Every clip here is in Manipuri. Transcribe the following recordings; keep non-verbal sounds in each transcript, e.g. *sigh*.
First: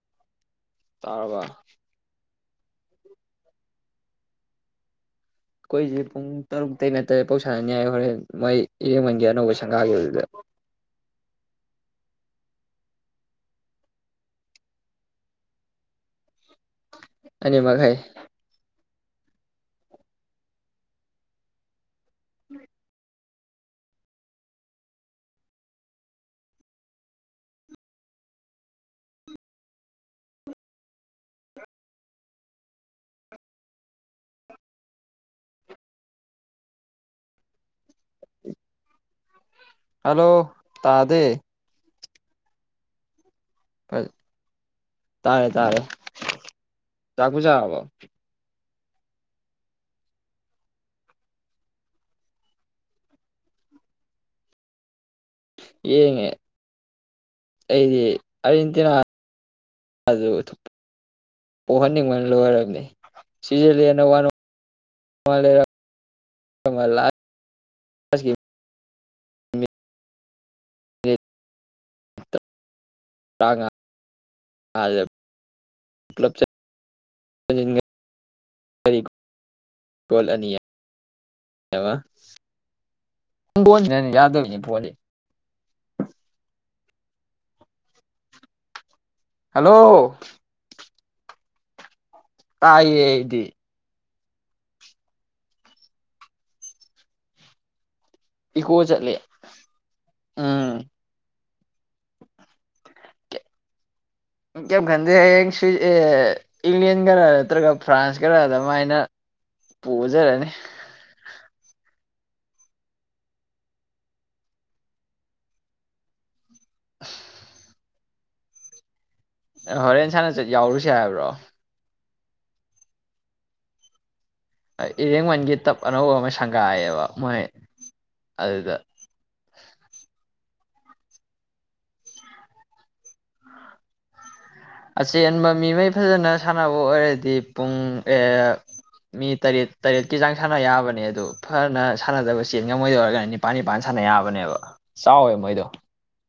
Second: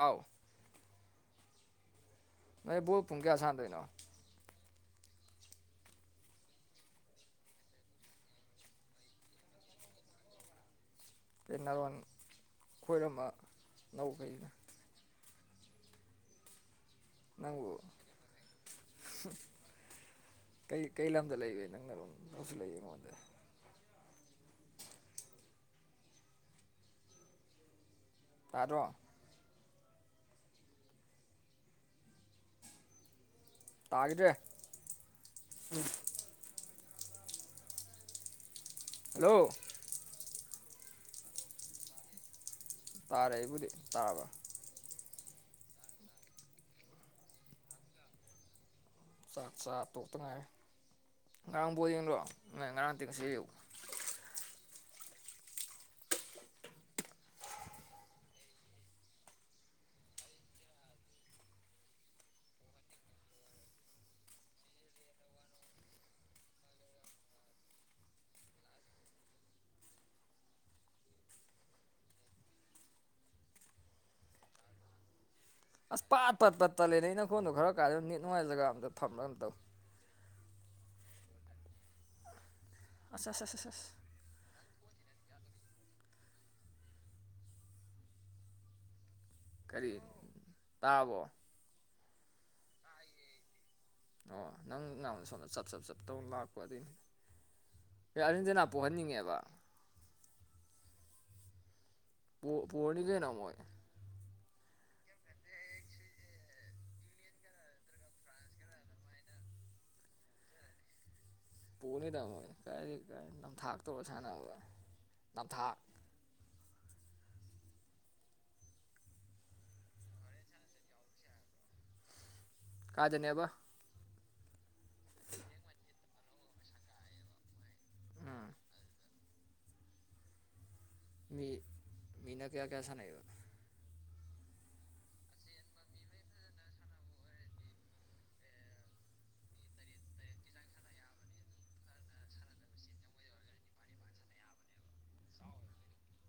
ꯑꯥꯎ ꯇꯥꯔꯕ ꯅꯣꯏ ꯕꯣꯜ ꯄꯨꯡ ꯀꯌꯥ ꯁꯥꯟꯅꯗꯣꯏꯅꯣ꯫ ꯑꯩꯈꯣꯏꯁꯦ ꯄꯨꯡ ꯇꯔꯨꯇꯩꯅ ꯇ꯭ꯔꯦꯠ ꯄꯧ ꯁꯥꯟꯅꯅꯤ ꯍꯥꯏꯦ ꯍꯣꯔꯦꯟ ꯃꯣꯏ ꯏꯔꯦꯡꯕꯟꯒꯤ ꯑꯅꯧꯕ ꯁꯪꯒꯥꯈꯤꯕꯗꯨꯗ꯫ ꯇꯦꯅꯥꯔꯣꯟ ꯈꯣꯏꯔꯝꯕ ꯅꯧꯒ꯭ꯔꯤꯗꯨ꯫ ꯑꯅꯤ ꯅꯪꯕꯨ ꯃꯈꯥꯏ ꯀꯩ ꯀꯩ ꯂꯝꯗ ꯂꯩꯕꯩ ꯅꯪꯅꯔꯣꯟ꯫ *unintelligible* ꯂꯩ ꯌꯦ ꯃꯉꯣꯟꯗ꯫ ꯇꯥꯗꯔꯣ꯫ ꯇꯥꯒꯤꯗ꯭ꯔꯦ ꯂꯣ ꯍꯜꯂꯣ ꯇꯥꯗꯦ ꯇꯥꯔꯦ ꯑꯩꯕꯨꯗꯤ ꯍ ꯇꯥꯔꯕ ꯇꯥꯔꯦ ꯇꯥꯔꯦ ꯆꯥꯛꯄꯨ ꯆꯥꯔꯕꯣ ꯆꯥꯛ ꯆꯥ ꯇꯣꯛꯇ ꯉꯥꯏꯔ ꯉꯔꯥꯡ ꯕꯣꯜ ꯌꯦꯡꯗꯔꯣ ꯉꯔꯥꯡ ꯅꯠꯇꯦ ꯉꯁꯤ ꯑꯌꯨꯛ ꯌꯦꯡꯉꯦ ꯑꯩꯗꯤ ꯑꯥꯔꯖꯦꯟꯇꯤꯅꯥ ꯑꯗꯨ ꯄꯣꯛꯍꯟꯅꯤꯡꯕꯅ ꯂꯣꯏꯔꯝꯅꯦ ꯁꯤꯖꯔꯂꯦꯟꯅ ꯋꯥꯔꯧ *inaudible* ꯂꯥꯁꯀꯤ ꯃꯤꯅꯤꯠ ꯇꯥꯉ꯫ ꯑꯁ ꯄꯥꯥ ꯄꯨꯂꯞ ꯄꯥꯠ ꯇꯠꯂꯦ ꯅꯩꯅꯥꯈꯣꯟꯗꯣ ꯈꯔ ꯆꯟꯁꯤꯟꯒꯔꯤ ꯀꯥꯏꯗꯅꯣꯝ ꯅꯦꯠ ꯅꯨꯉꯥꯏ ꯖꯒꯥ ꯑꯝꯗ ꯐꯝꯃ ꯑꯃ ꯇꯧ꯫ ꯕꯣꯜ ꯑꯅꯤ ꯑꯃ ꯑꯁ ꯑꯁ ꯑꯁ ꯕꯣꯟ ꯑꯁ ꯑꯅꯤ ꯌꯥꯗꯕꯅꯤ ꯄꯣꯅꯤ꯫ ꯍꯜꯂꯣ ꯀꯔꯤ ꯇꯥꯔꯕꯣ꯫ ꯇꯥꯏꯌꯦ ꯑꯩꯗꯤ ꯑꯣ ꯅꯪ ꯅꯣꯟꯗ ꯁꯣꯝꯗ ꯆꯞ ꯆꯞ ꯆꯞ ꯇꯧꯅ ꯂꯥꯛꯄ ꯑꯗꯨꯏꯅꯤ꯫ ꯑꯦ ꯑꯥꯔꯖꯦꯟꯇꯤꯅꯥ ꯏꯀꯣ ꯆꯠꯂꯦ ꯄꯣꯍꯟꯅꯤꯡꯉꯦꯕ ꯎꯝ꯫ ꯄꯣꯔꯅꯤ ꯀꯩꯗꯣ ꯃꯣꯏ꯫ ꯀꯩꯝ ꯈꯟꯗꯦꯍꯦ ꯍꯌꯦꯡ ꯁꯨꯏ ꯑꯦ꯫ ꯏꯪꯂꯦꯟ ꯒꯔ ꯅꯠꯇ꯭ꯔꯒ ꯐ꯭ꯔꯥꯟꯁ ꯀꯔ ꯑꯗꯨꯃꯥꯏꯅ ꯄꯨꯖꯔꯅꯤ꯫ ꯄꯨꯅꯤꯗ ꯀꯥꯏꯗꯩ ꯀꯥꯏꯗꯩꯩ ꯅꯝꯊꯥꯛꯇꯧꯔ ꯁꯥꯟꯅꯔꯒ ꯅꯝꯊꯥꯛ꯫ *inaudible* ꯍꯣꯔꯦꯟ ꯁꯥꯥꯟꯅꯆꯠ ꯌꯥꯎꯔꯨꯁꯦ ꯍꯥꯏꯕ꯭ꯔꯣ꯫ ꯀꯥꯏꯗꯅꯦꯕ꯫ ꯏꯔꯦꯡꯃꯟꯒꯤ ꯇꯞ ꯑꯅꯧꯕ ꯑꯃ ꯁꯪꯒꯥꯏꯌꯦꯕ ꯃꯣꯏ ꯎꯝ ꯑꯗꯨꯗ꯫ ꯃꯤ ꯃꯤꯅꯥ ꯀꯌꯥ ꯀꯌꯥꯁꯥꯅꯩꯕ꯫ ꯑꯆꯦꯟꯕ ꯃꯤꯃꯩ ꯐꯖꯅ ꯁꯥꯟꯅꯕ ꯑꯣꯏꯔꯗꯤ ꯄꯨꯡ ꯑꯩꯌꯦꯠ꯫ ꯃꯤ ꯇꯔꯦꯠ ꯇꯔꯦꯠꯀꯤ ꯆꯥꯡ ꯁꯥꯟꯅ ꯌꯥꯕꯅꯦ ꯑꯗꯨ ꯐꯅ ꯁꯥꯟꯅꯗꯕ ꯆꯦꯟ ꯉꯝꯃꯣꯏꯗ ꯑꯣꯏꯔꯒꯅ ꯅꯤꯄꯥꯟ ꯅꯤꯄꯥꯥꯟ ꯁꯥꯟꯅ ꯌꯥꯕꯅꯦꯕ ꯆꯥꯎꯋꯦ ꯃꯣꯏꯗꯣ꯫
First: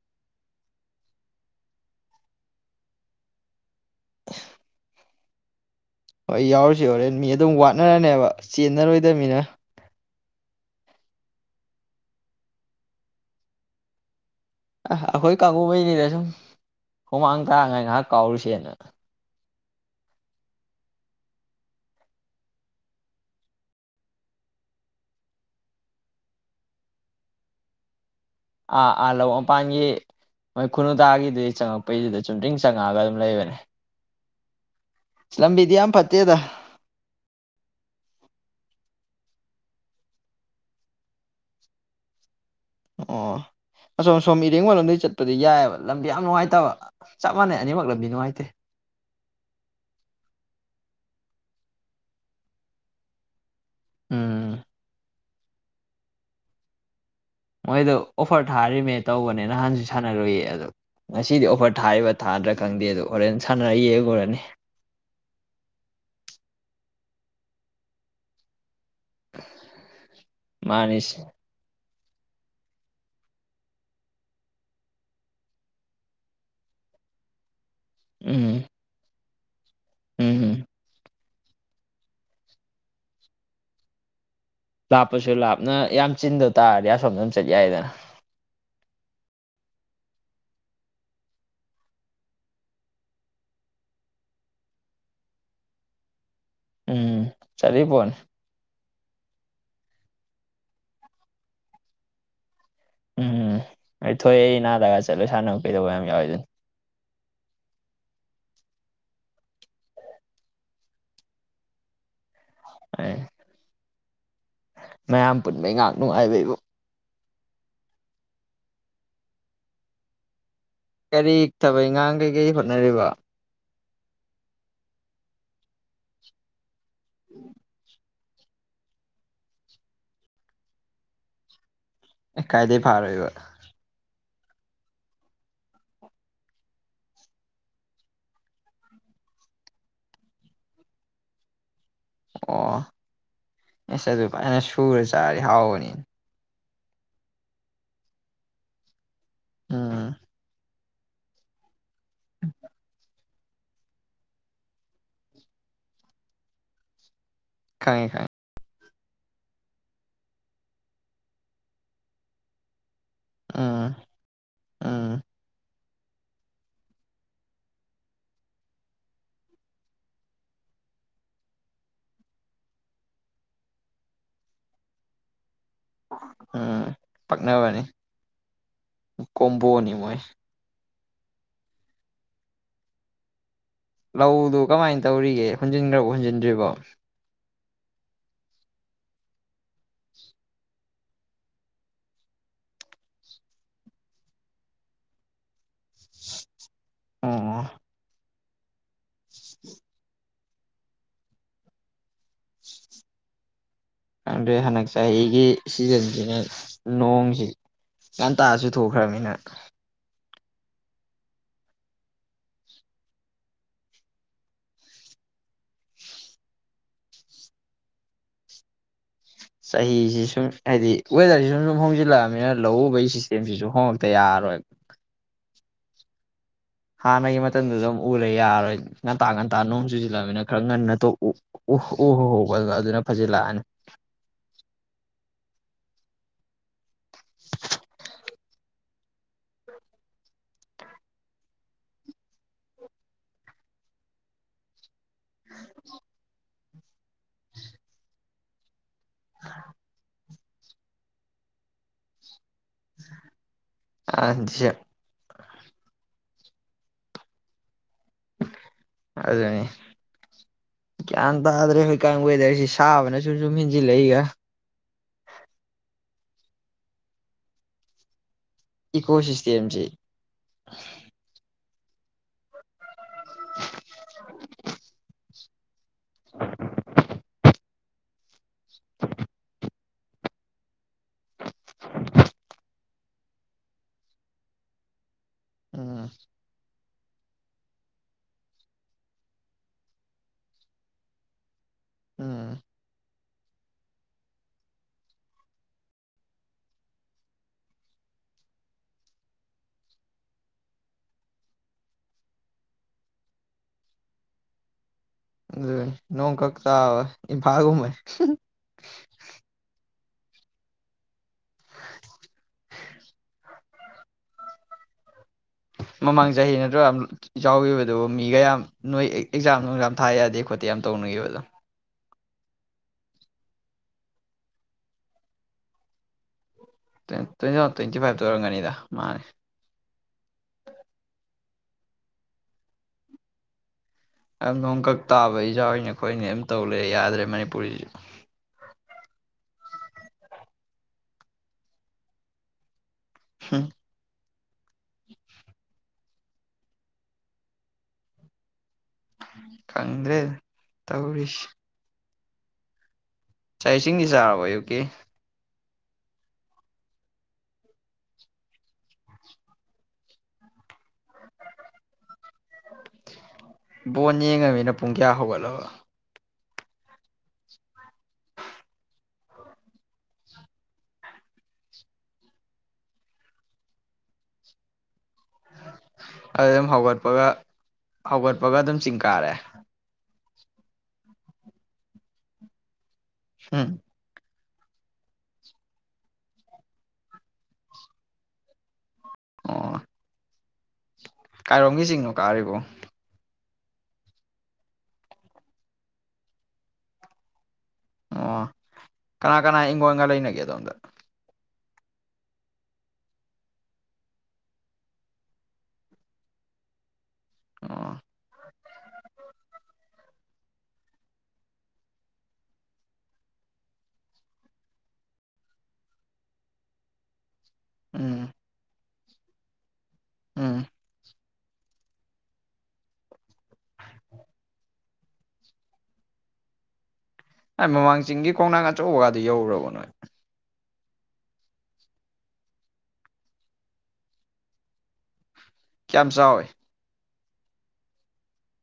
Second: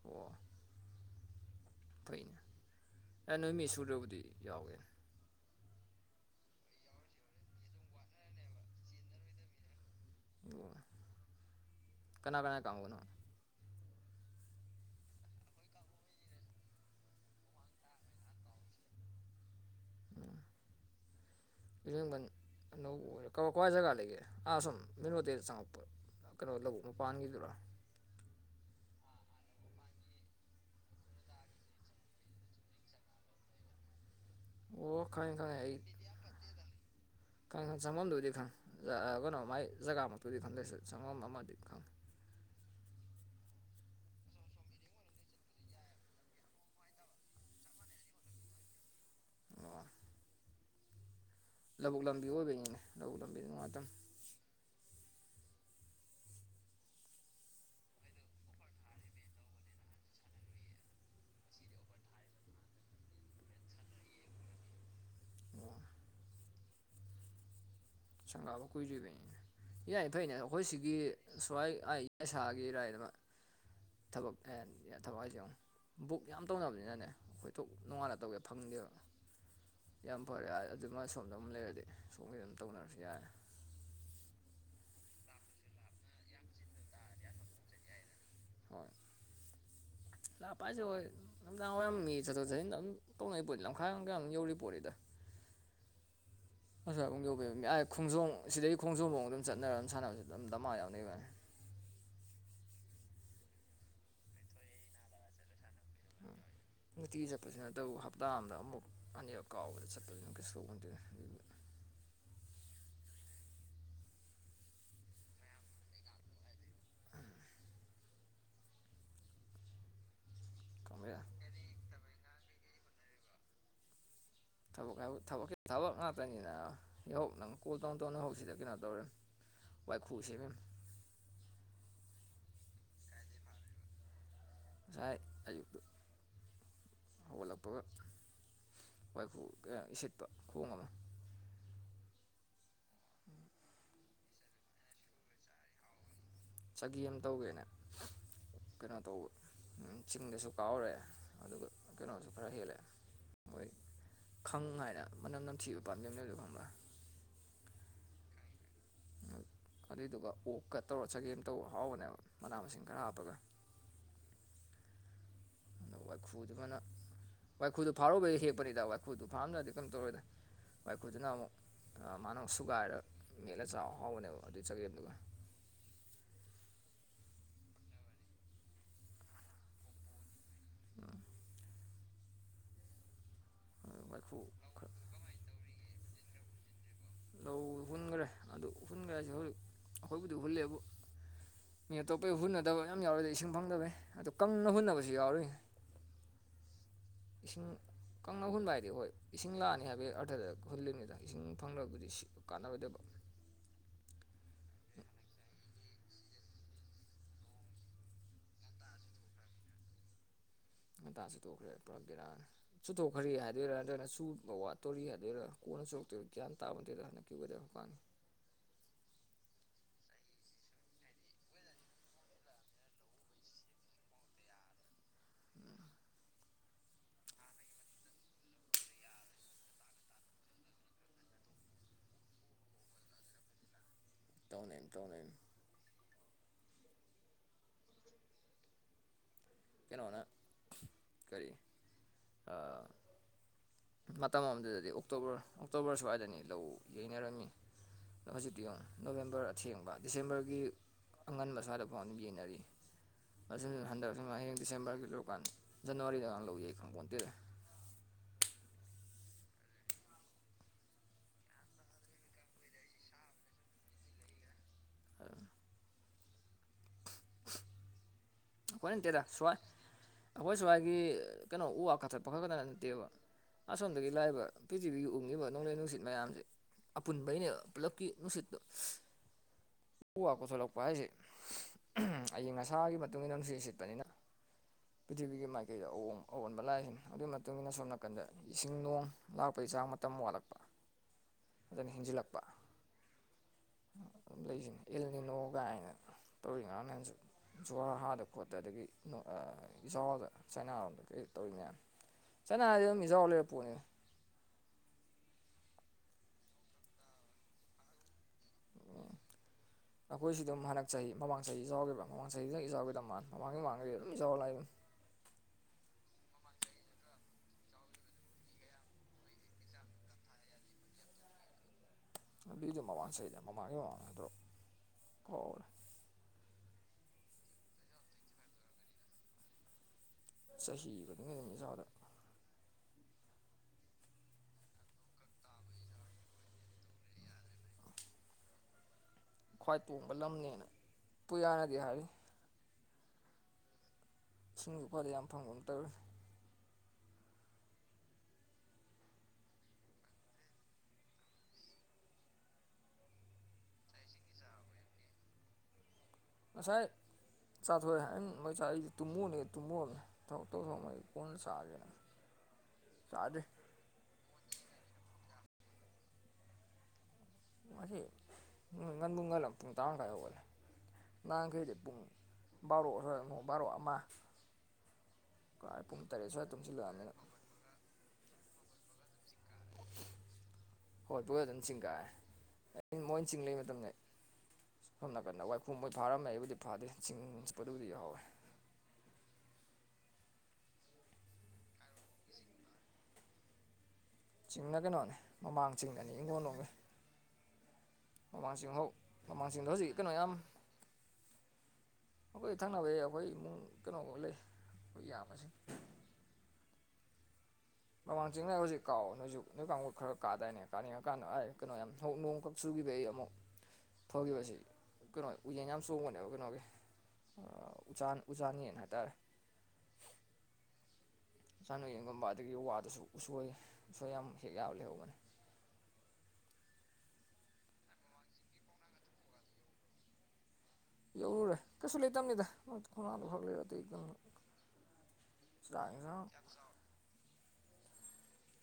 ꯑꯣ꯫ ꯐꯩꯅꯦ ꯑꯦ ꯅꯣꯏ ꯃꯤ ꯁꯨꯗꯔꯕꯨꯗꯤ ꯌꯥꯎꯒꯦꯅꯦ꯫ ꯍꯣꯏ ꯑꯩ ꯌꯥꯎꯔꯁꯤ ꯍꯣꯔꯦꯟ ꯃꯤ ꯑꯗꯨꯝ ꯋꯥꯠꯅꯔꯅꯦꯕ ꯆꯦꯟꯅꯔꯣꯏꯗꯕꯅꯤꯅ꯫ ꯑꯣ ꯀꯅꯥ ꯀꯅꯥ ꯀꯥꯡꯕꯨꯅꯣ꯫ ꯑ ꯑꯩꯈꯣꯏ ꯀꯥꯡꯕꯨꯃꯩꯁꯤꯅ ꯁꯨꯝ ꯍꯨꯃꯥꯡ ꯇꯥꯉꯥꯏ ꯉꯥꯏꯍꯥꯛ ꯀꯥꯎꯔꯨꯁꯦꯅ꯫ ꯑꯣ꯫ ꯏꯔꯦꯡꯕꯟ ꯑꯅꯧꯕꯔ ꯑꯣꯏꯔꯦ ꯀꯋꯥꯏ ꯀꯋꯥꯥꯏ ꯖꯒꯥꯗ ꯂꯩꯒꯦ ꯑꯥ ꯁꯣꯝ ꯃꯦꯟꯔꯥꯑꯣꯗ ꯇꯥꯒꯤ ꯆꯪꯉꯛꯄꯣ꯫ ꯀꯩꯅꯣ ꯂꯧꯗ ꯃꯄꯥꯟꯒꯤꯗꯨꯔꯣ꯫ ꯑ ꯑꯂꯣ ꯄꯒꯤ ꯃꯣꯏ ꯈꯨꯅꯨꯇꯥꯒꯤꯗꯨꯗ ꯆꯪꯉꯛꯄꯩꯁꯤꯗ ꯆꯨꯝꯇ꯭ꯔꯤꯡ ꯆꯪꯉꯛꯑꯒ ꯑꯗꯨꯝ ꯂꯩꯕꯅꯦ꯫ ꯑꯣ ꯑꯁ ꯈꯪꯉꯦ ꯈꯪꯉꯦ ꯂꯝꯕꯤꯗꯤ ꯑꯩ꯫ ꯌꯥꯝ ꯐꯠꯇꯦꯗ ꯈꯪ ꯆꯪꯕꯝꯗꯨꯗꯤ ꯈꯪꯏ ꯀꯩꯅꯣ ꯃꯥꯏ ꯖꯒꯥꯃꯛꯇꯨꯗꯤ ꯈꯪꯗ꯭ꯔꯥꯁꯨ ꯆꯪꯕꯝ ꯑꯃꯗꯤ ꯈꯪꯉꯦ꯫ ꯑꯣ ꯑꯁꯣꯝ ꯁꯣꯝ ꯏꯔꯦꯡꯕꯟꯂꯣꯝꯗꯩꯩ ꯆꯠꯄꯗꯤ ꯌꯥꯏꯑꯦꯕ ꯂꯝꯕꯤ ꯌꯥꯝ ꯅꯨꯡꯉꯥꯏꯇꯕ ꯆꯞ ꯃꯥꯟꯅꯩ ꯑꯅꯤꯃꯛ ꯂꯝꯗꯤ ꯅꯨꯡꯉꯥꯏꯇꯦ꯫ ꯑꯣ ꯂꯧꯕꯨꯛ ꯂꯝꯕꯤ ꯑꯣꯏꯕꯅꯤꯅꯦ ꯂꯧꯕꯨꯛ ꯂꯝꯕꯤꯗ ꯅꯨꯡꯉꯥꯏꯇꯝ꯫ ꯎꯝ꯫ ꯃꯣꯏꯗꯨ ꯑꯣꯐꯔ ꯊꯥꯔꯤꯃꯦ ꯇꯧꯕꯅꯦ ꯅꯍꯥꯟꯁꯨ ꯁꯥꯟꯅꯔꯨꯏꯌꯦ ꯑꯗꯨ꯫ ꯉꯁꯤꯗꯤ ꯑꯣꯐꯔ ꯊꯥꯔꯤꯕ ꯊꯥꯗ꯭ꯔꯥ ꯈꯪꯗꯦ ꯑꯗꯣ ꯍꯣꯔꯦꯟ ꯁꯥꯟꯅꯔ ꯌꯦꯡꯉꯨꯔꯅꯤ꯫ ꯑꯣ꯫ ꯁꯪꯒꯥꯕ ꯀꯨꯏꯗꯔꯤꯕꯩꯅꯤꯅꯦ ꯌꯥꯏ ꯐꯩꯅꯦ ꯑꯩꯈꯣꯏ ꯁꯤꯒꯤ꯫ ꯃꯥꯅꯤꯁꯦ ꯁꯋꯥꯏ ꯑꯩ ꯌꯥ ꯁꯥꯒꯦꯔꯥꯏꯗꯃ ꯊꯕꯛ *unintelligible* ꯊꯕꯛ ꯍꯥꯏꯁꯤꯌꯣ ꯕꯨꯛ ꯌꯥꯝ ꯇꯧꯅꯕꯅꯤꯅꯅꯦ ꯑꯩꯈꯣꯏ꯫ ꯇꯣꯛ ꯅꯨꯡꯉꯥꯟꯂ ꯇꯧꯒꯦ ꯎꯝ ꯐꯪꯗꯦꯕ꯫ ꯌꯥꯝ ꯎꯝ ꯐꯔꯦ ꯎꯝ ꯑꯗꯨꯃꯥꯏ ꯁꯣꯝꯗ ꯑꯃꯝ ꯂꯩꯔꯗꯤ ꯁꯣꯝꯒꯤ ꯑꯗꯨꯝ ꯇꯧꯅꯔꯁꯨ ꯌꯥꯏꯔꯦ꯫ ꯂꯥꯞꯄꯁꯨ ꯂꯥꯞꯅ ꯌꯥꯝ ꯆꯤꯟꯗ ꯇꯥꯔꯗꯤ ꯑꯁꯣꯝꯗ ꯑꯗꯨꯝ ꯆꯠꯄ ꯌꯥꯏꯗꯅ꯫ ꯍꯣꯏ *unintelligible* ꯍꯣꯏ꯫ ꯅꯨꯡꯗꯥꯡ ꯋꯥꯏꯔꯝ ꯃꯤ ꯆꯠꯊꯣꯛ ꯆꯠꯁꯤꯟ ꯑꯗꯨꯝ ꯇꯧꯅꯔꯤ ꯄꯣꯠꯅꯤ ꯂꯝꯈꯥꯏꯒ ꯀꯩꯒꯥꯡ ꯑꯗꯨꯝ ꯌꯧꯔꯤ ꯄꯣꯠꯅꯤꯗ꯫ ꯎꯝ ꯑꯁꯨꯋꯥꯏꯕꯣꯡ ꯌꯧꯕꯩꯔ ꯈꯪꯗꯦ ꯆꯠꯂꯤ ꯑꯥꯏ ꯄꯣꯠꯅꯤ ꯈꯣꯡꯖꯣꯝ ꯁꯤꯗꯒꯤ ꯈꯣꯡꯖꯣꯝꯐꯥꯎ ꯑꯗꯨꯝ ꯆꯠꯅꯔ ꯑꯗꯨꯝ ꯁꯥꯟꯅꯕꯁꯤꯗ ꯑꯗꯨꯝ ꯗꯃꯥ ꯌꯥꯎꯅꯩ ꯕꯥꯏꯅꯤ꯫ ꯎꯝ ꯑꯩ ꯊꯣꯛꯑꯦ ꯅꯥꯗꯒꯥ ꯆꯠꯂꯒ ꯁꯥꯟꯅꯕ ꯀꯩꯗꯧꯕ ꯌꯥꯝ ꯌꯥꯎꯋꯤꯗꯨꯅꯤ꯫ ꯅꯨꯡꯇꯤ ꯆꯠꯄꯁꯨ ꯅꯠꯇꯕꯨ ꯍꯞꯇꯥ ꯑꯃꯗ ꯑꯃꯨꯛ ꯑꯅꯤꯔꯛ ꯀꯥꯎꯕꯗ ꯆꯠꯄꯁꯤꯅ ꯀꯩꯁ ꯇꯧꯕꯣꯟꯇꯦ ꯑꯗꯨꯏꯕꯨꯗꯤ꯫ ꯑꯦ꯫ ꯃꯌꯥꯝ ꯄꯨꯟꯕꯩ ꯉꯥꯛ ꯅꯨꯡꯉꯥꯏꯕꯩꯕꯨ꯫ *inaudible* ꯀꯃꯥꯏꯅ ꯀꯔꯤ ꯊꯕꯥꯛ ꯏꯪꯈꯥꯡ ꯀꯩꯀꯩ ꯍꯣꯠꯅꯔꯤꯕ꯫ ꯊꯕꯛ ꯍꯥꯏꯕꯥ ꯊꯕꯛꯁꯦ ꯊꯕꯛ ꯉꯥꯛꯇꯅꯤꯅ ꯌꯍꯧ ꯅꯪ ꯀꯣꯜ ꯇꯧ ꯇꯣꯅꯥꯍꯧꯁꯤꯗ ꯀꯩꯅꯣ ꯇꯧꯔꯦ ꯋꯥꯏꯈꯨ ꯁꯦꯝꯃꯦ ꯑꯩ ꯀꯥꯏꯗꯩꯩ ꯐꯥꯔꯒ ꯉꯥꯁꯥꯏ ꯑꯌꯨꯛꯇꯨ꯫ ꯍꯧꯒꯠꯂꯛꯄꯒ ꯋꯥꯏꯈꯨ ꯀꯌꯥ ꯏꯁꯤꯠꯄ ꯈꯣꯡ ꯑꯃ꯫ ꯑꯣ ꯏꯁꯁ ꯑꯗꯨ ꯐꯥꯖꯅ ꯁꯨꯔ ꯆꯥꯔꯗꯤ ꯍꯥꯎꯕꯅꯤꯅꯦ꯫ ꯆꯒꯤ ꯌꯥꯝ ꯇꯧꯋꯦꯅ ꯀꯩꯅꯣ ꯇꯧꯕ꯫ ꯎꯝ ꯆꯤꯡꯗꯁꯨ ꯀꯥꯎꯔꯦ ꯑꯗꯨꯒ ꯀꯩꯅꯣꯁꯨ ꯈꯔ ꯍꯦꯜꯂꯦ ꯃꯣꯏ ꯈꯪ ꯍꯥꯏꯅ ꯃꯅꯝ ꯅꯝꯊꯤꯕ ꯄꯥꯝꯕꯤ ꯑꯃ ꯂꯩꯕꯗꯣ ꯈꯪꯕ꯭ꯔꯥ ꯈꯪꯉꯦ ꯈꯪꯉꯦ ꯑꯗꯨꯏꯗꯨꯒ ꯑꯣꯛꯀ ꯇꯧꯔ ꯆꯒꯦꯝ ꯇꯧꯔ ꯍꯥꯎꯕꯅꯦꯕ ꯃꯅꯥ ꯃꯁꯤꯡ ꯈꯔ ꯍꯥꯞꯄꯒ ꯎꯝ ꯎꯝ ꯅ ꯋꯥꯏꯈꯨꯗꯨꯒꯅ ꯋꯥꯏꯈꯨꯗꯨ ꯐꯥꯔꯨꯕꯩ ꯍꯦꯛꯄꯅꯤꯗ ꯋꯥꯏꯈꯨꯗꯨ ꯐꯥꯔꯨꯕꯩ ꯍꯦꯛꯄꯅꯤꯗ ꯋꯥꯏꯈꯨꯗꯨ ꯐꯔꯝꯗꯔ꯭ꯗꯤ ꯀꯩꯝ ꯇꯧꯔꯣꯏꯗ ꯋꯥꯏꯈꯨꯗꯨꯅ ꯑꯃꯨꯛ ꯃꯥꯅ ꯁꯨꯒꯥꯏꯔ ꯃꯦꯠꯂ ꯆꯥꯎ ꯍꯥꯎꯕꯅꯦꯕ ꯑꯗꯩꯩ ꯆꯒꯦꯝꯗꯨꯒ ꯎꯝ ꯄꯛꯅꯔꯅꯤ ꯀꯣꯝꯕꯣꯅꯤ ꯃꯣꯏ ꯎꯝ ꯋꯥꯏꯈꯨ ꯂꯧꯗꯨ ꯈꯔ ꯀꯃꯥꯏ ꯇꯧꯔꯤꯒꯦ ꯍꯨꯟꯖꯤꯟꯈ꯭ꯔꯕꯣ ꯍꯣꯟꯖꯤꯟꯗ꯭ꯔꯤꯕꯣ ꯂꯧ ꯍꯨꯟꯈ꯭ꯔꯦ ꯑꯗꯨ ꯍꯨꯟꯈ꯭ꯔꯦꯁꯨ ꯍꯧꯖꯤꯛ ꯑꯩꯈꯣꯏꯕꯨꯗꯤ ꯍꯨꯜꯂꯦꯕꯨ ꯃꯤ ꯑꯇꯣꯞꯄꯩ ꯍꯨꯟꯅꯗꯕ ꯌꯥꯝ ꯌꯥꯎꯏꯗ ꯏꯁꯤꯡ ꯐꯪꯗꯕꯩ ꯑꯗꯨ ꯀꯪꯅ ꯍꯨꯟꯅꯕꯁꯨ ꯌꯥꯎꯔꯤ ꯑꯣ ꯏꯁꯤꯡ ꯀꯪꯅ ꯍꯨꯟꯕ ꯍꯥꯏꯗꯤ ꯍꯣꯏ ꯏꯁꯤꯡ ꯂꯥꯛꯑꯅꯤ ꯍꯥꯏꯕꯒꯤ ꯑꯔꯊꯗ ꯍꯨꯜꯂꯤꯕꯅꯤꯗ ꯏꯁꯤꯡ ꯐꯪꯂꯕꯗꯤ ꯁꯤ ꯀꯥꯟꯅꯔꯣꯏꯗꯕ ꯑꯗꯨꯗꯩ ꯍꯟꯗꯛ ꯆꯍꯤꯒꯤ ꯁꯤꯖꯁꯤꯅ ꯅꯣꯡꯁꯤ ꯁꯟꯇꯥ ꯆꯨꯊꯣꯛꯈꯔ꯭ꯃꯤꯅꯥ ꯉꯟꯇ ꯆꯨꯊꯣꯛꯈꯔ꯭ꯦ ꯄꯨꯔꯥ ꯕꯦꯔꯥꯅꯦ ꯆꯨꯊꯣꯛꯈ꯭ꯔꯗꯤ ꯍꯥꯏꯗꯣꯏꯔꯥ ꯅꯠꯇ꯭ꯔꯒꯅ ꯆꯨꯕꯥ ꯋꯥꯠꯇꯣꯔꯤ ꯍꯥꯏꯗꯣꯏꯔꯥ ꯀꯣꯟꯅ ꯆꯨꯔꯛꯇꯣꯏꯔ ꯒꯌ꯭ꯥꯟ ꯇꯄꯣꯟꯇꯦꯗ ꯆꯨꯒꯗꯔꯥ ꯀꯥꯟ ꯆꯍꯤꯁꯤ ꯁꯨꯝ ꯍꯥꯏꯗꯤ ꯋꯦꯗꯔꯁꯤ ꯁꯨꯝ ꯁꯨꯝ ꯍꯣꯡꯖꯤꯜꯂꯛꯑꯕꯅꯤꯅ ꯂꯧꯎꯕꯒꯤ ꯁꯤꯁꯇꯦꯝꯁꯤꯁꯨ ꯍꯣꯡꯉꯛꯇ ꯌꯥꯔꯣꯏ ꯍꯥꯟꯅꯒꯤ ꯃꯇꯝꯗꯨꯗ ꯑꯃꯨꯛ ꯎꯔ ꯂꯩ ꯌꯥꯔꯣꯏ ꯉꯟꯇꯥ ꯉꯟꯇꯥ ꯅꯣꯡ ꯆꯨꯁꯤꯜꯂꯃꯤꯅ ꯈꯔ ꯉꯟꯅ ꯇꯣꯛ ꯎ ꯎ ꯎ ꯍꯧꯕ ꯑꯗꯨ ꯑꯗꯨꯅ ꯐꯖꯜꯂꯛꯑꯅꯤ ꯇꯧꯅꯦꯟ ꯇꯧꯅꯦꯟ ꯀꯩꯅꯣꯅ ꯀꯔꯤ ꯑꯥ ꯃꯇꯝ ꯑꯃꯗꯨꯗꯗꯤ ꯑꯣꯛꯇꯣꯕꯔ ꯑꯣꯛꯇꯣꯕꯔ ꯁ꯭ꯋꯥꯏꯗꯅꯤ ꯂꯧ ꯌꯩꯅꯔꯝꯃꯤ ꯅꯪ ꯍꯖꯤꯛꯇꯤ ꯌꯦꯡꯉꯨ ꯅꯣꯕꯦꯝꯕꯔ ꯑꯊꯦꯡꯕ ꯗꯤꯁꯦꯝꯕꯔꯒꯤ ꯑꯉꯟꯕ ꯁ꯭ꯋꯥꯏꯗꯐꯥꯎꯅ ꯌꯦꯡꯅꯔꯤ ꯑꯁꯤꯅ ꯍꯟꯗꯛꯁꯨꯃꯥꯏꯅꯥ ꯍꯌꯦꯡ ꯑꯗꯨꯁꯨ ꯗꯤꯁꯦꯝꯕꯔꯒꯤ ꯂꯨꯔꯀꯥꯟ ꯖꯅꯋꯥꯔꯤꯗ ꯉꯔꯥꯡ ꯂꯧꯌꯩ ꯈꯪꯄꯣꯟꯇꯦꯗꯥ ꯑꯗꯨꯅꯤ ꯒ꯭ꯌꯥꯟ ꯇꯥꯗ꯭ꯔꯦ ꯍꯧꯏꯀꯥꯟ ꯋꯦꯗꯔꯁꯤ ꯁꯥꯕꯅꯁꯨ ꯁꯨꯝ ꯍꯦꯟꯖꯤꯜꯂꯛꯏꯒ ꯑ ꯑꯩꯈꯣꯏ ꯏꯀꯣ ꯅꯠꯇꯦꯗ ꯁ꯭ꯋꯥꯏ ꯁꯤꯁꯇꯦꯝꯁꯤ ꯑꯩꯈꯣꯏ ꯁ꯭ꯋꯥꯏꯒꯤ ꯀꯩꯅꯣ ꯎ ꯋꯥ ꯀꯥꯊꯠ ꯄꯥꯈꯠꯇꯅ ꯅꯠꯇꯦꯕ ꯑꯁꯣꯟꯗꯒꯤ ꯂꯥꯏꯕ ꯄ꯭ꯔꯤꯊꯤꯕꯤꯒꯤ ꯎꯡꯉꯤꯕ ꯅꯣꯡꯂꯩ ꯅꯨꯡꯁꯤꯠ ꯃꯌꯥꯝꯁꯦ ꯑꯄꯨꯟꯕꯩꯅꯦꯕ ꯄꯨꯜꯂꯞꯀꯤ ꯅꯨꯡꯁꯤꯠꯇꯣ *inaudible* ꯎ ꯋꯥ ꯀꯣꯊꯣꯂꯛꯄ ꯍꯥꯏꯁꯦ ꯎꯝ ꯑꯌꯤꯡ ꯑꯁꯥꯒꯤ ꯃꯇꯨꯡ ꯏꯟꯅ ꯅꯨꯡꯁꯤꯠ ꯁꯤꯠꯄꯅꯤꯅ ꯄ꯭ꯔꯤꯊꯤꯕꯤꯒꯤ ꯃꯥꯏꯀꯩ ꯎꯝ ꯑꯋꯣꯡ ꯑꯑꯣꯟꯕ ꯂꯥꯛꯏꯅꯤ ꯑꯗꯨꯒꯤ ꯃꯇꯨꯡ ꯏꯟꯅ ꯁꯣꯝꯅ ꯀꯟꯗ ꯏꯁꯤꯡ ꯅꯣꯡ ꯂꯥꯛꯄꯩ ꯆꯥꯡ ꯃꯇꯝ ꯋꯥꯠꯂꯛꯄ ꯑꯗꯨꯖꯅ ꯍꯦꯟꯖꯤꯜꯂꯛꯄ ꯎꯝ ꯑꯗꯨꯝ ꯂꯩꯁꯤꯅꯤ ꯏꯜꯅꯤꯅꯣ ꯀꯥꯏꯅ ꯇꯧꯔꯤ ꯉꯥꯡ ꯅꯁꯨ ꯖꯨꯍꯔ ꯍꯥꯗ ꯈꯣꯠꯇ ꯑꯗꯒꯤ ꯏꯖꯥꯎꯗ ꯆꯥꯏꯅꯥꯔꯣꯝꯗ ꯀꯩ ꯇꯧꯔꯤꯅꯦ ꯆꯥꯏꯅꯥꯁꯤ ꯑꯗꯨꯝ ꯏꯖꯥꯎ ꯂꯩꯔ ꯄꯣꯠꯅꯤ ꯅꯣꯡ ꯀꯛꯇ ꯏꯐꯒ ꯎꯃꯦ ꯑꯣ ꯑꯩꯈꯣꯏꯁꯤ ꯑꯗꯨꯝ ꯍꯟꯗꯛ ꯆꯍꯤ ꯃꯃꯥꯡ ꯆꯍꯤ ꯌꯥꯎꯈꯤꯕꯕ ꯃꯃꯥꯡ ꯆꯍꯤꯗꯪ ꯏ ꯌꯥꯥꯎꯈꯤꯗ ꯃ ꯃꯃꯥꯡꯩ ꯃꯥꯡꯗꯗꯤ ꯑꯗꯨꯝ ꯏꯥꯎꯔ ꯂꯥꯛ ꯑꯗꯨꯝ ꯃꯃꯥꯡ ꯆꯍꯤ ꯅꯠꯇ꯭ꯔꯥ ꯌꯥꯎꯈꯤꯕꯗꯨꯕꯨ ꯃꯤꯒꯌꯥꯝ ꯅꯣꯏ ꯑꯦꯛꯖꯥꯝ ꯅꯨꯡꯖꯥꯝ ꯊꯥ ꯌꯥꯗꯦ ꯈꯣꯠꯇꯦ ꯌꯥꯝ ꯇꯧꯅꯤꯡꯈꯤꯕꯕꯗꯣ ꯂꯝꯕꯤꯗꯨꯣ ꯃꯃꯥꯡ ꯆꯍꯤꯗ ꯃꯃꯥꯡꯒꯤ ꯃꯃꯥꯡ ꯅꯗ꯭ꯔꯣ ꯍꯣꯏꯔꯦ ꯭ ꯇ꯭ꯋꯦꯟꯇꯤ ꯐꯥꯏꯚ ꯇ ꯑꯣꯏꯔꯝꯒꯅꯤꯗ ꯃꯥꯅꯦ ꯆꯍꯤ ꯅꯨꯃꯤꯠ ꯏꯁꯥꯗ ꯑꯦꯝ ꯅꯣꯡꯀꯛ ꯇꯥꯕꯩ ꯏꯖꯥꯎꯏꯅꯦ ꯑꯩꯈꯣꯏ ꯅꯦꯝ ꯇꯧꯔ ꯂꯩꯔꯦ ꯌꯥꯗ꯭ꯔꯦ ꯃꯅꯤꯄꯨꯁꯤꯁꯨ ꯈ꯭ꯋꯥꯏꯠ ꯇꯣꯡꯕ ꯂꯝꯅꯦꯅ ꯄꯨꯌꯥꯅꯗꯤ ꯍꯥꯏꯔꯤ ꯍꯝ ꯏꯁꯤꯡ ꯎꯐꯥꯗ ꯌꯥꯝ ꯐꯪꯕ ꯑꯃ ꯇꯧꯔꯦ ꯈꯪꯗ꯭ꯔꯦꯅꯦ ꯇꯧꯔꯤꯁꯦ ꯆꯥꯛ ꯏꯁꯤꯡꯗꯤ ꯆꯥꯔꯕꯣ ꯑꯌꯨꯛꯀꯤ ꯉꯁꯥꯏ ꯆꯥꯊꯣꯏ ꯎꯝ ꯃꯣꯏ ꯆꯥꯛ ꯑꯩꯗꯤ ꯇꯨꯝꯃꯨꯅꯦ ꯇꯨꯝꯃꯨ ꯊꯕꯛ ꯇꯧꯗꯧ ꯃꯩ ꯀꯣꯟꯅꯥ ꯆꯥꯒꯦꯅ ꯆꯥꯗꯦ ꯕꯣꯣꯟ ꯌꯦꯡꯉꯃꯤꯅ ꯄꯨꯡ ꯀꯌꯥ ꯍꯧꯒꯠꯂꯕ ꯉꯁꯤ ꯉꯟꯕꯨꯨꯡ ꯉꯜꯂ ꯄꯨꯡ ꯇꯔꯥꯈꯥꯏ ꯌꯒꯜꯂꯦ ꯅꯥꯀꯩꯗ *unintelligible* ꯀ ꯄꯨꯡ ꯇꯔꯦꯠ ꯑꯗꯨ ꯁꯋꯥꯏ ꯑꯗꯨꯝ ꯇꯨꯝꯁꯤꯜꯂꯛꯑꯕꯃꯤꯅ ꯍꯧꯒꯠꯄꯒ ꯍꯧꯒꯠꯄꯒ ꯑꯗꯨꯝ ꯆꯤꯡ ꯀꯥꯔꯦ ꯍꯣꯏ ꯄꯨ ꯑꯗꯨꯝ ꯆꯤꯡꯒꯥꯏꯑꯦ ꯃꯣꯏ ꯆꯤꯡ ꯂꯩꯕ ꯎꯝ ꯃꯇꯝꯅꯦ ꯁꯣꯝ ꯅꯥꯀꯟꯗ ꯋꯥꯏꯈꯨꯝꯕꯣꯏ ꯐꯥꯔꯝꯃꯦ ꯑꯩꯕꯨꯗꯤ ꯐꯥꯗꯦ ꯆꯤꯡ ꯆꯠꯄꯗꯨꯕꯨꯗꯤ ꯌꯥꯎꯋꯦ ꯑꯣ ꯀꯥꯏꯔꯣꯝꯒꯤ ꯆꯤꯡꯅꯣ ꯀꯥꯔꯤꯕꯣ ꯆꯤꯡꯅ ꯀꯩꯅꯣꯅꯦ ꯃꯃꯥꯡ ꯆꯤꯡꯗꯅꯤ ꯏꯪꯈꯣꯟꯜ ꯅꯨꯡꯃꯤ ꯑꯣ ꯃꯃꯥꯡꯁꯤꯡ ꯍꯧ ꯀꯅꯥ ꯀꯅꯥ ꯃꯃꯥꯡꯁꯤꯡꯗꯣ ꯍꯧꯖꯤꯛ ꯏꯪꯈꯣꯜꯒ ꯀꯩꯅꯣ ꯌꯥꯝ ꯂꯩꯅꯒꯦ ꯑꯗꯣꯝꯗ ꯑꯩꯈꯣꯏ ꯊꯪꯅꯕꯩ ꯑꯩꯈꯣꯏ ꯏꯃꯨꯡ ꯀꯩꯅꯣꯐꯧ ꯂꯩ ꯑꯩꯈꯣꯏ ꯌꯥꯕꯁꯤꯡ ꯑꯣ ꯃꯃꯥꯡ ꯆꯤꯡꯉ ꯍꯧꯖꯤꯛ ꯀꯥꯎꯑꯣ ꯅꯣꯏꯁꯨ ꯅꯣꯏ ꯀꯥꯡꯕꯨ ꯈꯔ ꯀꯥꯗꯥꯏꯦꯅꯦ ꯀꯥꯅꯤꯡꯉ ꯀꯥꯟꯗ ꯑꯩꯥꯏ ꯀꯩꯅꯣ ꯌꯥꯝꯣꯡ ꯅꯣꯡꯛ ꯁꯨꯈꯤꯕ ꯑꯩ ꯑꯃꯨꯛ ꯐꯧꯈꯤꯕꯁꯤ ꯀꯩꯅꯣ ꯎꯌꯦꯟ ꯌꯥꯝ ꯆꯣꯡꯕꯅꯦꯕ ꯀꯩꯅꯣꯒꯤ ꯎꯆ ꯎ ꯎꯝ ꯎꯆ ꯆꯥꯅꯤꯅ ꯍꯥꯏꯇꯥꯔꯦ ꯎꯝ ꯆꯆꯥꯥꯅꯨ ꯌꯦꯡꯒꯨꯝꯕ ꯑꯗꯒꯤ ꯋꯥꯗꯨꯁꯨ ꯎꯁꯣꯏ ꯎꯁꯣꯏ ꯌꯥꯝ ꯍꯦꯛ ꯌꯥꯕ ꯂꯩꯍꯧꯕꯅꯤ ꯍꯥꯏ ꯃꯃꯥꯡ ꯆꯤꯡꯒꯤ ꯈꯣꯡꯅꯥꯡ ꯑꯆꯧꯕꯒꯗꯨ ꯌꯧꯔꯨꯔꯕ ꯅꯣꯏ ꯌꯧꯔꯨꯔꯦ ꯀꯩꯁꯨ ꯂꯩꯇꯕꯅꯤꯗ ꯃꯣꯏ ꯈꯣꯡꯅꯥꯗ ꯈꯥꯎ ꯂꯩꯔꯗꯤꯇꯩ ꯀꯌꯥꯝ ꯇꯥꯏꯅ ꯆꯥꯎꯋꯤ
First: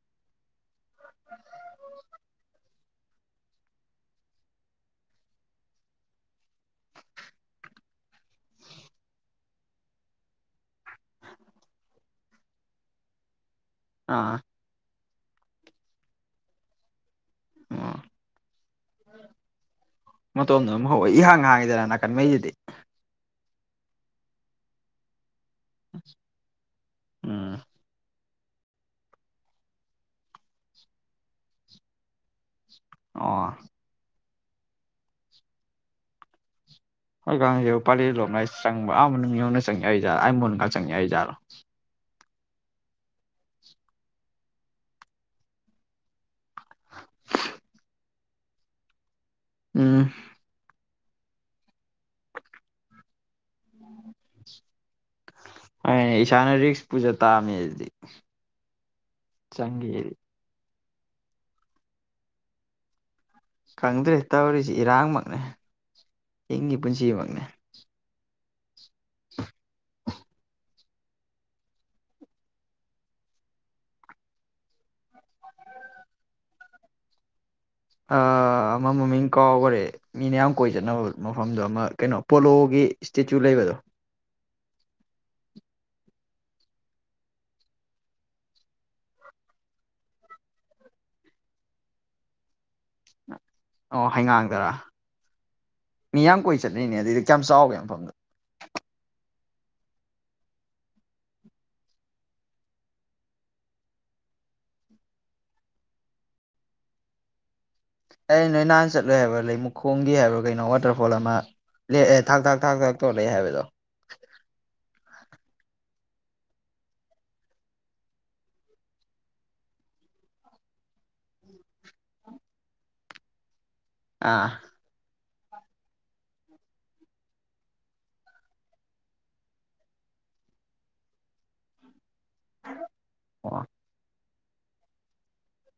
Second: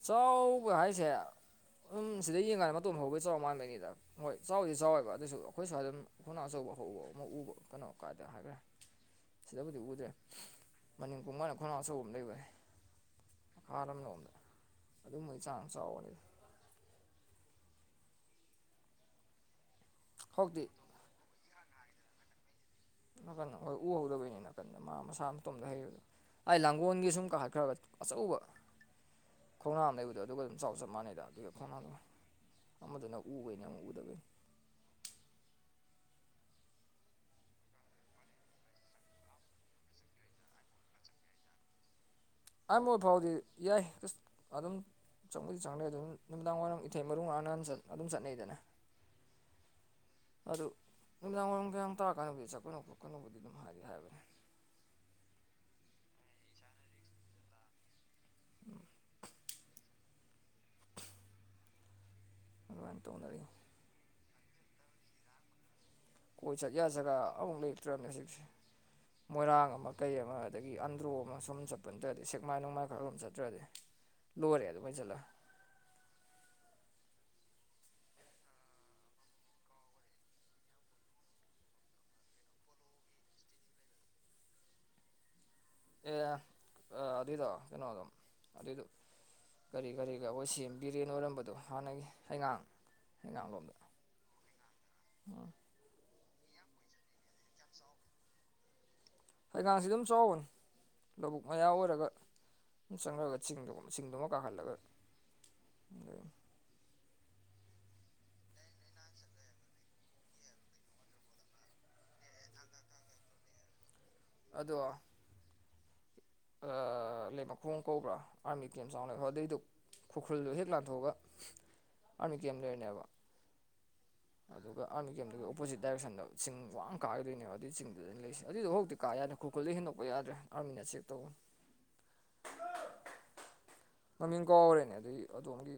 ꯆꯥꯎꯕ ꯍꯥꯏꯁꯦ ꯑꯗꯨꯝ ꯁꯤꯗ ꯌꯦꯡꯀꯥꯟꯗ ꯃꯇꯣꯟꯝ ꯐꯥꯎꯕꯩ ꯆꯥꯎ ꯃꯥꯟꯕꯅꯤꯗ ꯍꯣꯏ ꯆꯥꯎꯗꯤ ꯆꯥꯎꯋꯦꯕ ꯑꯗꯨꯁꯨ ꯑꯩꯈꯣꯏꯁꯨ ꯍꯥꯏ ꯑꯗꯨꯝ ꯍꯅ ꯑꯆꯧꯕ ꯍꯧꯕ ꯑꯃ ꯎꯕ ꯀꯩꯅꯣ ꯀꯥꯏꯗ ꯍꯥꯏꯈ꯭ꯔꯦ ꯁꯤꯗꯕꯨꯗꯤ ꯎꯗ꯭ꯔꯦ ꯃꯅꯤꯡ ꯀꯨꯝꯀꯥꯟꯅ ꯈꯣꯡꯅꯥꯎ ꯑꯆꯧꯕ ꯑꯃ ꯂꯩꯕꯦ ꯈꯥꯔꯂꯣꯝꯗ ꯑꯥ ꯑꯗꯨꯝꯕꯒꯤ ꯆꯥꯡ ꯆꯥꯎꯕꯅꯤꯗ ꯑꯣ ꯃꯇꯣꯝꯗ ꯍꯧꯖꯤꯛꯇꯤ ꯑꯃꯨꯛ ꯍ ꯏꯍꯥꯡ ꯍꯥꯡꯉꯤꯗꯔꯥ ꯅꯥꯀꯟꯈꯩꯁꯤꯗꯤ ꯅꯥꯀꯟꯗ ꯃꯈꯣꯏ ꯎꯍꯧꯗꯕꯩꯅꯤ ꯅꯥꯀꯟꯗ ꯃꯥ ꯃꯁꯥ ꯇꯣꯝꯗ ꯍꯩꯕ ꯑꯩꯏ ꯂꯥꯡꯒꯣꯜꯒꯤ ꯁꯨꯝ ꯎꯝ ꯀꯠꯈ꯭ꯔꯒ ꯑꯆꯧꯕ ꯈꯣꯡꯅꯥ ꯑꯃ ꯂꯩꯕꯗꯣ ꯑꯗꯨꯒ ꯑꯗꯨꯝ ꯆꯥꯎ ꯆꯞ ꯃꯥꯟꯅꯩꯗ ꯑꯗꯨꯒ ꯈꯣꯡꯅꯥꯝꯗꯨ ꯑꯃꯗꯨꯅ ꯑꯣ ꯎꯕꯩꯅꯤ ꯑꯃꯨꯛ ꯎꯗꯕꯩꯅꯤ ꯍꯣꯏꯀꯦ ꯄꯥꯂꯦ ꯂꯣꯝꯅ ꯑꯩ ꯆꯪꯕ ꯑꯃ ꯃꯅꯨꯡ ꯌꯧꯅ ꯆꯪꯉꯦ ꯑꯩꯖꯠꯣ ꯑꯩ ꯃꯣꯟꯗꯒ ꯆꯪꯉꯦ ꯑꯩ ꯖꯠꯣ ꯑꯥꯟꯕ ꯐꯥꯎꯗꯤ ꯌꯥꯏ ꯑꯗꯨꯝ ꯆꯪꯕꯨꯗꯤ ꯆꯪꯗꯩ ꯑꯗꯨꯝ ꯅꯨꯃꯤꯗꯥꯡ ꯋꯥꯏꯔꯝ ꯏꯊꯩ ꯃꯔ ꯃꯔꯥꯡ ꯅꯍꯥꯟ ꯑꯗꯨꯝ ꯆꯠꯅꯩꯗꯅ ꯎꯝ ꯑꯗꯨ ꯅꯨꯃꯤꯗꯥꯡ ꯋꯥꯏꯔꯝ ꯀꯌꯥꯝ ꯇꯥꯀꯥꯟꯗꯕꯨꯗꯤ ꯆꯠꯀꯅꯣ ꯈꯣꯠꯀꯅꯨꯕꯨꯗꯤ ꯑꯗꯨꯝ ꯍꯥꯏꯔꯤ ꯍꯥꯏꯕꯅꯤ ꯍꯥꯏꯅꯦ ꯏꯁꯥꯅ ꯔꯤꯛꯁ ꯄꯨꯖ ꯇꯥꯑꯝꯃꯦ ꯑꯗꯨꯗꯤ ꯆꯪꯈꯤꯗꯤ ꯑꯗꯨꯃꯥꯏꯅ ꯇꯧꯅꯔꯤ ꯈꯪꯗ꯭ꯔꯦ ꯇꯧꯔꯤꯁꯤ ꯏꯔꯥꯡꯃꯛꯅꯦ ꯀꯣꯏ ꯍꯤꯡꯒꯤ ꯆꯠꯌꯥ ꯖꯒꯥ ꯄꯨꯟꯁꯤꯃꯛꯅꯦ ꯑꯃꯨꯛ ꯂꯩꯇ꯭ꯔꯝꯅꯦ ꯍꯧꯖꯤꯛꯁꯦ ꯃꯣꯏꯔꯥꯡ ꯑꯃ ꯀꯩ ꯑꯃ ꯑꯗꯒꯤ ꯑꯟꯗ꯭ꯔꯣ ꯑꯃ ꯁꯨꯝ ꯆꯠꯄꯟꯗ꯭ꯔꯗꯤ ꯁꯦꯛꯃꯥꯏ ꯅꯣꯡꯃꯥꯏ ꯈꯔꯝ ꯆꯠꯇ꯭ꯔꯗꯤ ꯂꯣꯋꯔ ꯍ ꯍꯥꯔꯕꯩꯖꯜ ꯑꯃ ꯃꯃꯤꯡ ꯀꯥꯎꯈꯔꯦ ꯃꯤꯅ ꯌꯥꯝ ꯀꯣꯏ ꯆꯠꯅꯕ ꯃꯐꯝꯗꯣ ꯑꯃ ꯀꯩꯅꯣ ꯄꯣꯂꯣꯒꯤ ꯏꯁꯇꯦꯆꯨ ꯂꯩꯕꯗꯣ ꯑꯦ ꯑꯗꯨꯗꯣ ꯊꯩꯅꯣꯗꯝ ꯑꯗꯨꯗꯨ ꯀꯔꯤ ꯀꯔꯤꯒ ꯑꯩꯈꯣꯏ ꯁꯦꯝꯕꯤꯔꯦꯅ ꯑꯣꯏꯔꯝꯕꯗꯣ ꯍꯥꯟꯅꯒꯤ ꯍꯩꯉꯥꯡ ꯍꯩꯉꯥꯡ ꯂꯣꯝꯗ ꯑꯣ ꯍꯩꯉꯥꯡꯗꯔꯥ ꯃꯤ ꯌꯥꯝ ꯀꯣꯏ ꯆꯠꯅꯩꯅꯦ ꯑꯗꯨꯏꯗꯤ ꯀꯌꯥꯝ ꯆꯥꯎꯒꯦ ꯃꯐꯝꯗ ꯍꯩꯒꯥꯡꯁꯤ ꯑꯗꯨꯝ ꯆꯥꯎꯕꯅꯤ ꯂꯧꯕꯨꯛ ꯃꯌꯥ ꯑꯣꯏꯔꯒ ꯁꯨꯝ ꯆꯪꯉꯒ ꯆꯤꯡꯗ ꯆꯤꯡꯗꯨꯃ ꯀꯥꯍꯜꯂꯒ *inaudible* ꯑꯩ ꯅꯣꯏ ꯅꯍꯥꯟ ꯆꯠꯂꯣꯏ ꯍꯥꯏꯕ꯭ꯔꯥ ꯂꯩ ꯃꯈꯨꯈꯣꯡꯒꯤ ꯍꯥꯏꯕ꯭ꯔꯥ ꯀꯩꯅꯣ ꯋꯥꯇꯔꯐꯣꯜ ꯑꯃ ꯂ ꯑꯦ ꯊꯥꯡ ꯊꯥꯛ ꯊꯥꯡ ꯊꯥꯛ ꯇꯧꯂꯦ ꯍꯥꯏꯕꯗꯣ ꯑꯗꯣ ꯂꯩ ꯃꯈꯣꯡ ꯀꯧꯕ꯭ꯔꯥ ꯑꯥꯔꯃꯤ ꯇꯦꯝ ꯆꯥꯎꯅ ꯍꯗꯩꯗꯨ ꯈꯨꯔꯈꯨꯜꯗꯣ ꯍꯦꯛ ꯂꯥꯟꯊꯣꯛꯑꯒ ꯑꯥꯔꯃꯤ ꯀꯦꯝ ꯂꯩꯔꯅꯦꯕ ꯑꯥ ꯑꯗꯨꯒ ꯑꯥꯔꯃꯤ ꯒꯦꯝꯗꯨꯒꯤ ꯑꯣꯄꯣꯖꯤꯠ ꯗꯥꯏꯔꯦꯛꯁꯟꯗ ꯆꯤꯡ ꯋꯥꯡ ꯀꯥꯈꯤꯗꯣꯏꯅꯦꯕ ꯑꯗꯨꯏ ꯆꯤꯡꯗꯨꯗ ꯂꯩꯁ ꯑꯗꯨꯏꯣ ꯍꯧꯖꯤꯛꯇꯤ ꯀꯥ ꯌꯥꯅ ꯈꯨꯔꯈꯨꯂ ꯍꯦꯟꯗꯣꯛꯄ ꯌꯥꯗ꯭ꯔꯦ ꯑꯥꯔꯃꯤꯅ ꯆꯦꯛ ꯇꯧꯕ *inaudible* ꯃꯃꯤꯡ ꯀꯥꯎꯔꯦꯅꯦ ꯑꯗꯨꯏ ꯑꯗꯣꯝꯒꯤ